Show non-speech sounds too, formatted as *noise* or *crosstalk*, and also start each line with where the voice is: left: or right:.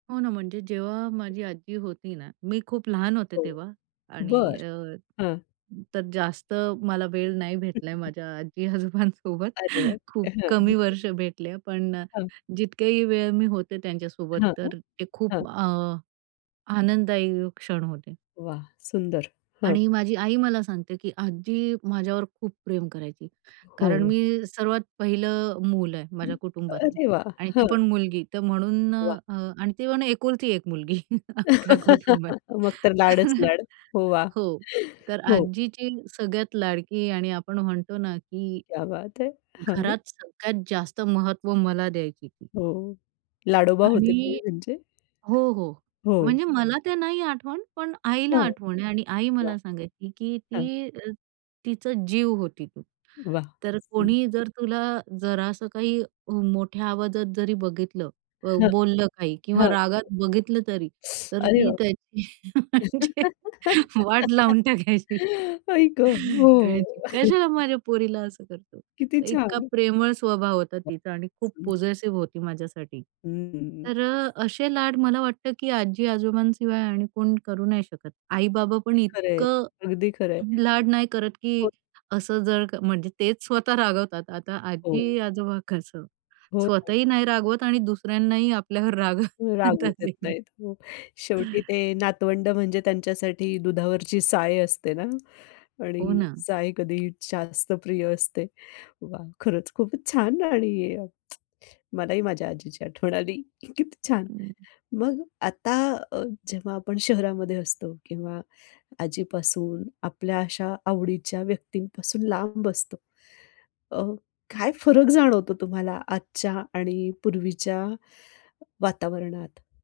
right: हो ना म्हणजे जेव्हा माझी आजी होती ना, मी खूप लहान होते
left: हो.
right: तेव्हा. आणि
left: बरं.
right: अ,
left: हं.
right: तर जास्त मला वेळ नाही भेटलाय
left: *chuckles*
right: माझ्या आजी-आजोबांसोबत.
left: अरे वाह!
right: खूप
left: हं, हं.
right: कमी वर्ष भेटले, पण अ,
left: हां.
right: जितक्याही वेळ मी होते त्यांच्यासोबत
left: हां,
right: तर ते
left: हां.
right: खूप अ, आनंददायी क्षण होते.
left: वाह! सुंदर. हं.
right: आणि माझी आई मला सांगते, की आजी माझ्यावर खूप प्रेम करायची कारण
left: हो.
right: मी सर्वात पहिलं मूल आहे
left: अं,
right: माझ्या कुटुंबाचं
left: अरे वाह!
right: आणि ते
left: हं.
right: पण मुलगी तर म्हणून
left: वाह!
right: अ, आणि ती पण एकुलती एक मुलगी *chuckles* अख्ख्या कुटुंबात.
left: *laughs* मग तर लाडच
right: तर
left: लाड. वाह!
right: हो, तर
left: हो.
right: आजीची सगळ्यात लाडकी आणि आपण म्हणतो ना, की
left: क्या बात है! हां.
right: घरात सगळ्यात जास्त महत्त्व मला द्यायची ती.
left: हो, लाडोबा होते
right: आणि
left: तुम्ही त्यांचे?
right: हो, हो,
left: हो.
right: म्हणजे मला ते नाही आठवत, पण आईला
left: हं,
right: आठवतं आहे आणि आई
left: वाह!
right: मला सांगायची, की
left: हं.
right: ती अ, तिचा जीव होती तू.
left: वाह!
right: तर
left: सुंदर.
right: कोणी जर तुला जरा असं काही अ, मोठ्या आवाजात जरी बघितलं, अ,
left: हं.
right: बोललं काही
left: हं,
right: किंवा
left: हं.
right: रागात बघितलं तरी,
left: *sucks teeth*
right: तर
left: अरे
right: ती त्याची म्हणजे वाट लावून
left: बापरे!
right: टाकायची.
left: *chuckles* आई गं! हो.
right: म्हणायची, "कशाला
left: *chuckles*
right: माझ्या पोरीला असं करतो?"
left: किती
right: तर इतका
left: छान!
right: प्रेमळ स्वभाव होता
left: वाह!
right: तिचा आणि खूप
left: सुंदर!
right: पोजेसिव्ह होती माझ्यासाठी.
left: हम्म.
right: तर अ, असे लाड मला वाटतं, की आजी-आजोबांशिवाय आणि कोण करू नाही शकत. आई-बाबा पण
left: अगदी खरंय,
right: इतकं
left: अगदी खरंय.
right: लाड नाही करत, की
left: होत
right: असं जर क म्हणजे तेच स्वतः रागवतात. आता
left: हो.
right: आजी-आजोबा कसं
left: हो, हो.
right: स्वतःही नाही रागवत आणि दुसऱ्यांनाही आपल्यावर रागवू
left: हो रागवू
right: देत
left: देत
right: नाही.
left: नाहीत, हं, शेवटी ते नातवंड म्हणजे त्यांच्यासाठी दुधावरची साय असते ना आणि
right: हो ना.
left: साय कधीही जास्त प्रिय असते. वाह! खरंच खूपच छान आणि *smacks lips* मलाही माझ्या आजीची आठवण आली की किती छान! मग आता अ, जेव्हा आपण शहरामध्ये असतो किंवा आजीपासून आपल्या अशा आवडीच्या व्यक्तींपासून लांब असतो, अ, काय फरक जाणवतो तुम्हाला आजच्या आणि पूर्वीच्या वातावरणात?